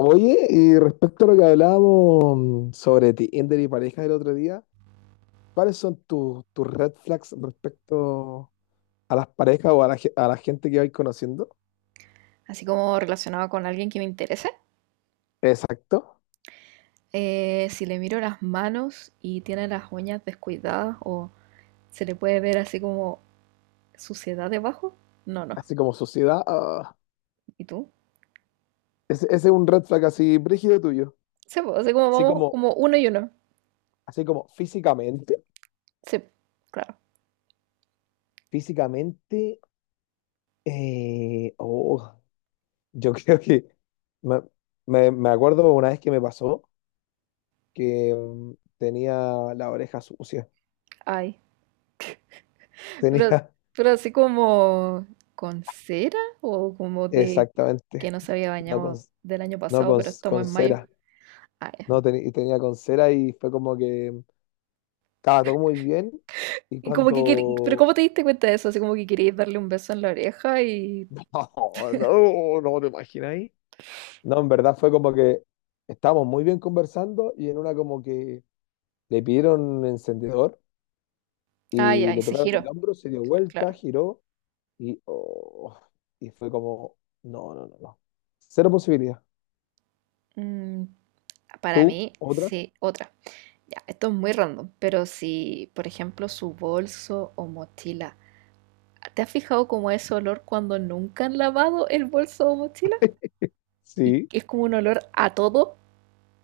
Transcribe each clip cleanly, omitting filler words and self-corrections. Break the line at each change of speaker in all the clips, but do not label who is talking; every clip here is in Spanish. Oye, y respecto a lo que hablábamos sobre Tinder y parejas el otro día, ¿cuáles son tus red flags respecto a las parejas o a a la gente que vais conociendo?
Así como relacionado con alguien que me interese,
Exacto.
si le miro las manos y tiene las uñas descuidadas o se le puede ver así como suciedad debajo, no, no.
Así como sociedad.
¿Y tú?
Ese, ese es un red flag así brígido tuyo.
Sí, pues, así como
Así
vamos
como,
como uno y uno.
así como físicamente.
Sí, claro.
Físicamente, eh, oh, yo creo que me, me acuerdo una vez que me pasó que tenía la oreja sucia.
Ay, pero,
Tenía,
pero así como con cera o como de que
exactamente.
no se había
No, con-
bañado del año
No,
pasado, pero estamos
con
en mayo.
cera.
Ah, ya.
No, tenía con cera y fue como que estaba todo muy bien. Y
Y como que quer- pero
cuando...
¿cómo te diste cuenta de eso? Así como que querías darle un beso en la oreja y...
Oh, no, no te imagináis. No, en verdad fue como que estábamos muy bien conversando y en una como que le pidieron un encendedor
Ay,
y
ay,
le
se
tocaron el
giró.
hombro, se dio vuelta,
Claro.
giró y, y fue como, no, no, no, no. Cero posibilidad.
Mm, para
¿Tú?
mí,
¿Otra?
sí, otra. Ya, esto es muy random, pero si, por ejemplo, su bolso o mochila, ¿te has fijado como ese olor cuando nunca han lavado el bolso o mochila? Y
Sí,
que es como un olor a todo.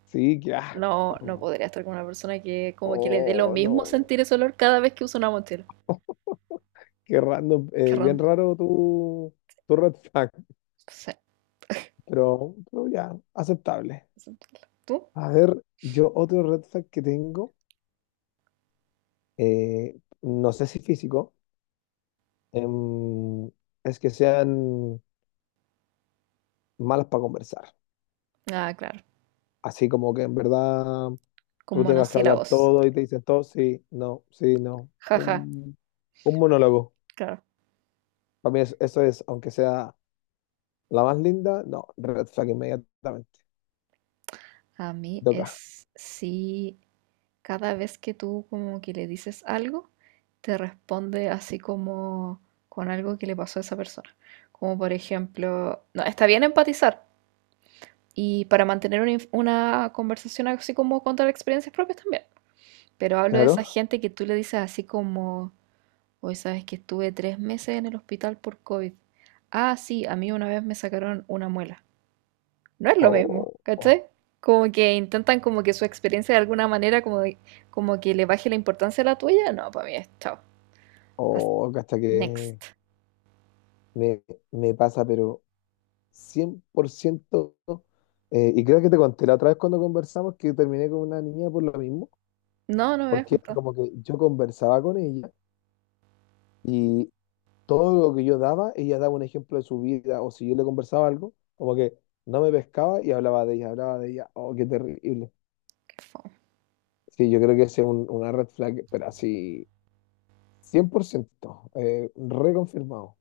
sí, qué
No, no
asco.
podría estar con una persona que como que le dé lo
Oh,
mismo
no.
sentir ese olor cada vez que usa una mochila.
Qué random,
Qué
bien
random.
raro tu red flag,
Sí.
pero ya, aceptable.
¿Tú?
A ver, yo otro red flag que tengo, eh, no sé si físico, em, es que sean malas para conversar.
Ah, claro.
Así como que en verdad
Con
tú tengas que hablar
monosílabos.
todo y te dicen todo, sí, no, sí, no.
Jaja,
Un monólogo.
claro.
Para mí eso es, aunque sea la más linda, no, red flag inmediatamente.
A mí
Toca.
es sí. Cada vez que tú como que le dices algo, te responde así como con algo que le pasó a esa persona. Como por ejemplo, no, está bien empatizar y para mantener una conversación así como contar experiencias propias también. Pero hablo de esa
Claro.
gente que tú le dices así como, hoy sabes que estuve 3 meses en el hospital por COVID. Ah, sí, a mí una vez me sacaron una muela no es lo mismo, ¿cachai?
O
Como que intentan como que su experiencia de alguna manera como que le baje la importancia a la tuya. No, para mí es chao. As-
hasta que
Next.
me, me pasa, pero 100%. Y creo que te conté la otra vez cuando conversamos que terminé con una niña por lo mismo,
No, no me habías
porque era
contado.
como que yo conversaba con ella y todo lo que yo daba, ella daba un ejemplo de su vida, o si yo le conversaba algo, como que no me pescaba y hablaba de ella, hablaba de ella. Oh, qué terrible.
Qué fome.
Sí, yo creo que ese es una red flag, pero así 100%, reconfirmado.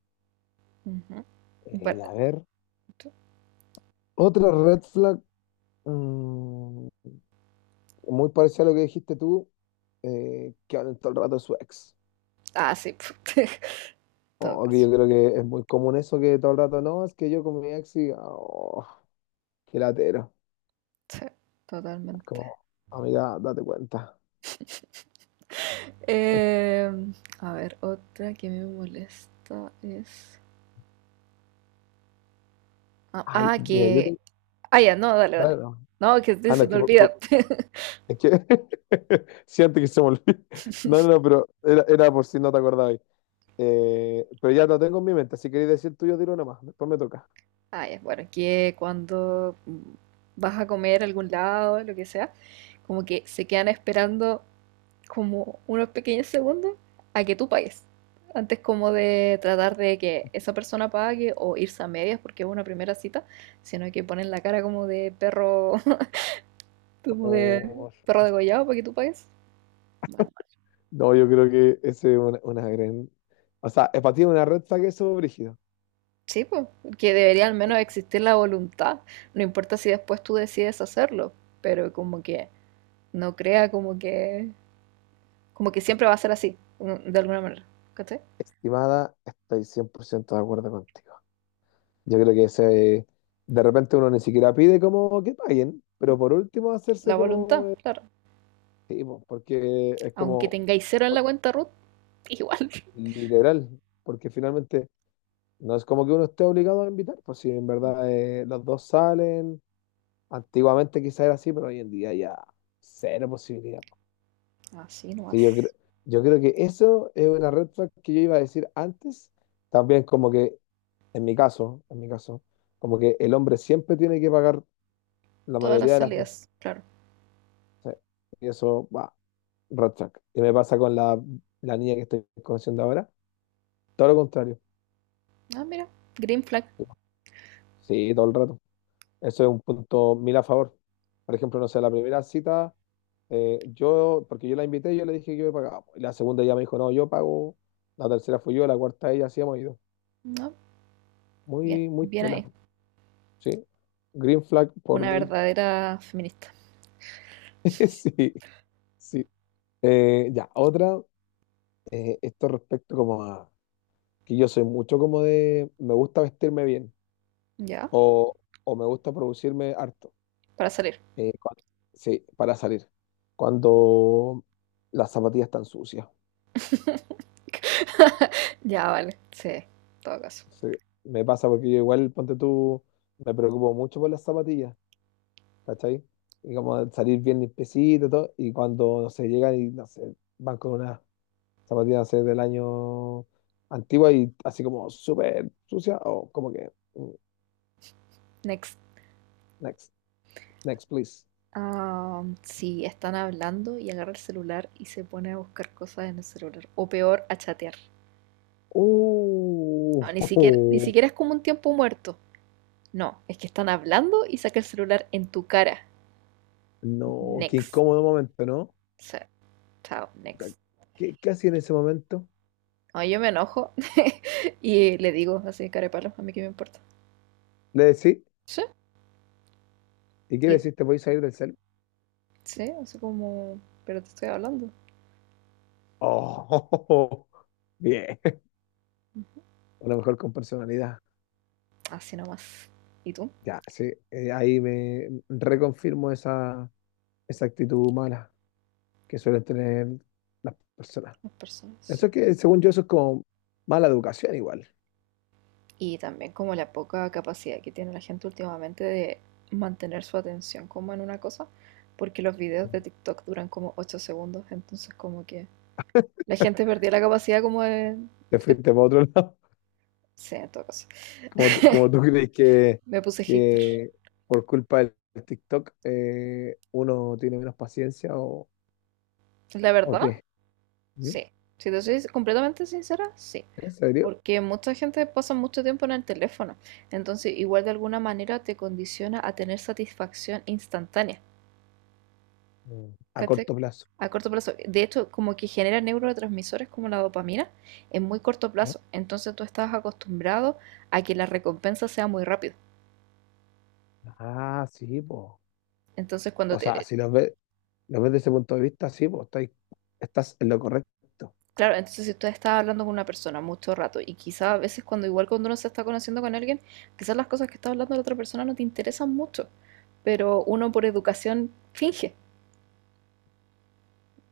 Ujú. Bueno,
Y a ver,
tú-
otra red flag. mm, Muy parecido a lo que dijiste tú, que hablan todo el rato de su ex.
ah, sí. Todo
O que
caso.
yo creo que es muy común eso que todo el rato no, es que yo con mi ex y qué latero.
Sí,
Es
totalmente.
como, amiga, date cuenta.
Em, a ver, otra que me molesta es... Ah,
Ay,
ah,
mira, yo
que...
tengo.
Ah, ya, no, dale,
Dale,
dale.
no.
No, que
Ah, no,
se
es
te
que,
olvida.
es que siento que se me olvidó. No, no, no, pero era por si no te acordabas. Pero ya lo tengo en mi mente. Si queréis decir tuyo, tiro nomás. Después me toca.
Ah, ya, bueno, que cuando vas a comer a algún lado, lo que sea, como que se quedan esperando como unos pequeños segundos a que tú pagues. Antes como de tratar de que esa persona pague o irse a medias porque es una primera cita, sino que ponen la cara como de perro, como de
Oh,
perro degollado para que tú pagues. Mal, mal.
no, yo creo que ese es una gran. O sea, es para ti una red flag eso, brígido.
Sí, pues, que debería al menos existir la voluntad, no importa si después tú decides hacerlo, pero como que no crea como que como que siempre va a ser así, ¿no? De alguna manera. ¿Cachai?
Estimada, estoy 100% de acuerdo contigo. Yo creo que de repente uno ni siquiera pide como que paguen, pero por último
La
hacerse como...
voluntad, claro.
sí, po, porque es
Aunque
como
tengáis cero en la cuenta root, igual.
literal, porque finalmente no es como que uno esté obligado a invitar, pues si en verdad los dos salen, antiguamente quizás era así, pero hoy en día ya cero posibilidad. Po.
Así nomás.
Sí, yo creo que eso es una red flag que yo iba a decir antes, también como que en mi caso, en mi caso, como que el hombre siempre tiene que pagar la
Todas las
mayoría de las veces.
salidas, claro.
Sí. Y eso, va, red flag. Y me pasa con la niña que estoy conociendo ahora. Todo lo contrario.
Ah, mira. Green flag.
Sí, todo el rato. Eso es un punto mil a favor. Por ejemplo, no sé, la primera cita, yo, porque yo la invité, yo le dije que yo pagaba. Y la segunda ya me dijo, no, yo pago. La tercera fui yo, la cuarta ella, así hemos ido.
No,
Muy,
bien,
muy
bien
tela.
ahí.
Sí. Green flag por
Una
mil.
verdadera feminista.
Sí, sí. Ya, otra. Esto respecto como a que yo soy mucho como de me gusta vestirme bien
Ya,
o, o me gusta producirme harto
para salir.
eh, cuan- sí, para salir cuando las zapatillas están sucias.
Ya, vale. Sí, en todo caso.
Sí, me pasa porque yo igual, ponte tú, me preocupo mucho por las zapatillas, ¿cachai? Y como de salir bien limpiecito y todo, y cuando, no sé, llegan y, no sé, van con unas zapatillas, no sé, del año antigua y así como súper sucia o como que,
Next.
next, next, please.
Sí, están hablando y agarra el celular y se pone a buscar cosas en el celular. O peor, a chatear. No, ni siquiera, ni
Oh,
siquiera es como un tiempo muerto. No, es que están hablando y saca el celular en tu cara.
no, qué
Next.
incómodo momento, ¿no?
O sea, chao,
Puta,
next.
¿qué, qué hacía en ese momento?
No, yo me enojo y le digo así, cara de palo, a mí qué me importa.
¿Le decís?
Sí,
¿Y qué
y
le decís? ¿Te voy a salir del cel?
sí, así como, pero te estoy hablando.
Oh, bien. A lo mejor con personalidad.
Así nomás. ¿Y tú?
Ya, sí, ahí me reconfirmo esa, esa actitud mala que suelen tener las personas.
Las personas, sí.
Eso es que, según yo, eso es como mala educación igual.
Y también como la poca capacidad que tiene la gente últimamente de mantener su atención como en una cosa, porque los videos de TikTok duran como 8 segundos, entonces como que la gente perdió la capacidad como de...
Te fuiste para otro lado.
Sí, en todo caso.
Como tú crees
Me puse hater.
que por culpa del TikTok uno tiene menos paciencia
La
o
verdad,
qué? ¿Mm?
sí. Si te soy completamente sincera, sí.
¿En serio?
Porque mucha gente pasa mucho tiempo en el teléfono. Entonces, igual de alguna manera te condiciona a tener satisfacción instantánea.
Mm. A
¿Cachai?
corto plazo.
A corto plazo. De hecho, como que genera neurotransmisores como la dopamina en muy corto
¿Ah?
plazo. Entonces tú estás acostumbrado a que la recompensa sea muy rápido.
Ah, sí, po.
Entonces cuando
O sea,
te
si lo ves, lo ves desde ese punto de vista, sí, pues estás, estás en lo correcto.
claro, entonces si tú estás hablando con una persona mucho rato y quizás a veces cuando igual cuando uno se está conociendo con alguien, quizás las cosas que está hablando la otra persona no te interesan mucho, pero uno por educación finge,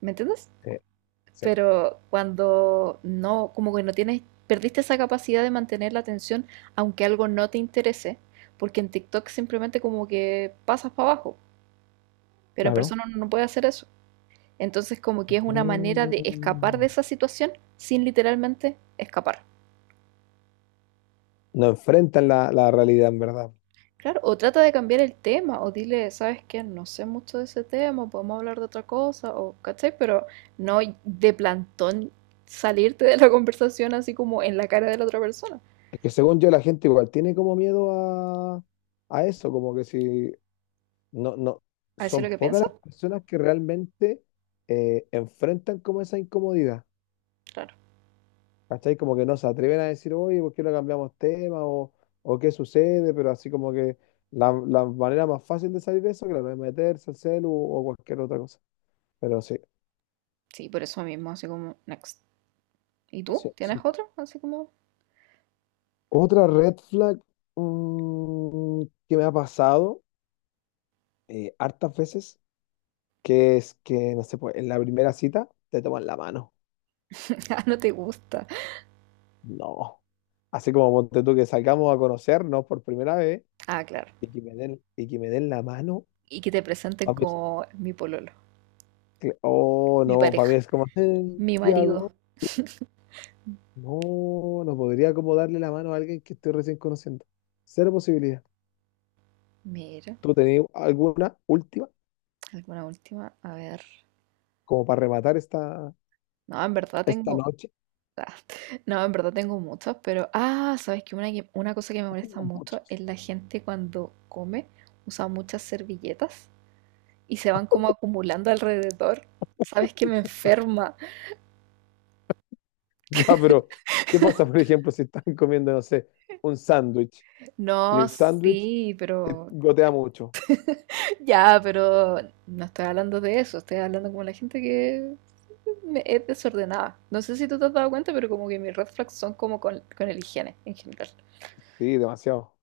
¿me entiendes?
Sí, sí,
Pero cuando no, como que no tienes, perdiste esa capacidad de mantener la atención aunque algo no te interese, porque en TikTok simplemente como que pasas para abajo, pero en
claro.
persona uno no puede hacer eso. Entonces como que es una manera de escapar de
Mm.
esa situación sin literalmente escapar.
No enfrentan la realidad, en verdad.
Claro, o trata de cambiar el tema, o dile, ¿sabes qué? No sé mucho de ese tema, podemos hablar de otra cosa, o, ¿cachai? Pero no de plantón salirte de la conversación así como en la cara de la otra persona.
Es que según yo, la gente igual tiene como miedo a eso, como que si no, no,
¿A decir lo
son
que
pocas
piensa?
las personas que realmente enfrentan como esa incomodidad,
Claro.
¿cachai? Como que no se atreven a decir, oye, ¿por qué no cambiamos tema? O qué sucede, pero así como que la manera más fácil de salir de eso, claro, es meterse al celu o cualquier otra cosa. Pero sí,
Sí, por eso mismo, así como, next. ¿Y tú?
sí, sí.
¿Tienes otro? Así como,
Otra red flag mm, que me ha pasado hartas veces, que es que, no sé, pues en la primera cita te toman la mano.
ah, no te gusta.
No. Así como ponte tú que salgamos a conocernos por primera vez
Ah, claro.
y que me den, y que me den la mano,
Y que te presenten
pa' mí es
como mi pololo,
oh
mi
no, para
pareja,
mí es como,
mi
¿qué hago?
marido.
No, no podría como darle la mano a alguien que estoy recién conociendo. Cero posibilidad.
Mira,
¿Tú tenías alguna última
alguna última, a ver.
como para rematar esta,
No, en verdad
esta
tengo
noche?
Ah, No, en verdad tengo muchas, pero sabes que una cosa que me molesta
Tengo
mucho
muchas.
es la gente cuando come usa muchas servilletas y se van como acumulando alrededor. Sabes que me enferma.
Ya, pero ¿qué pasa, por ejemplo, si están comiendo, no sé, un sándwich y
No,
el sándwich
sí, pero
gotea mucho?
ya, pero no estoy hablando de eso, estoy hablando como la gente que es desordenada. No sé si tú te has dado cuenta, pero como que mis red flags son como con, el higiene en general.
Sí, demasiado.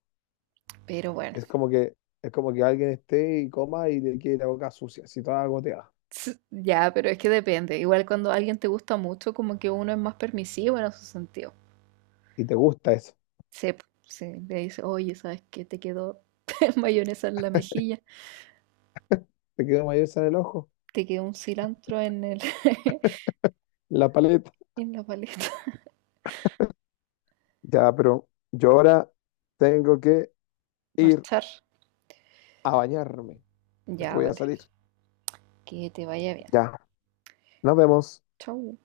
Pero bueno.
Es como que, es como que alguien esté y coma y le quede la boca sucia, así toda goteada.
Ya, pero es que depende. Igual cuando alguien te gusta mucho, como que uno es más permisivo en ese sentido.
Y te gusta eso.
Sí, po, sí, le dice, oye, ¿sabes qué? Te quedó mayonesa en la mejilla,
Te quedó mayonesa en el ojo,
te quedó un cilantro en el,
en la paleta.
en la paleta.
Ya, pero yo ahora tengo que ir
Marchar.
a bañarme, porque
Ya,
voy a
vale.
salir.
Que te vaya bien.
Ya, nos vemos.
Chau.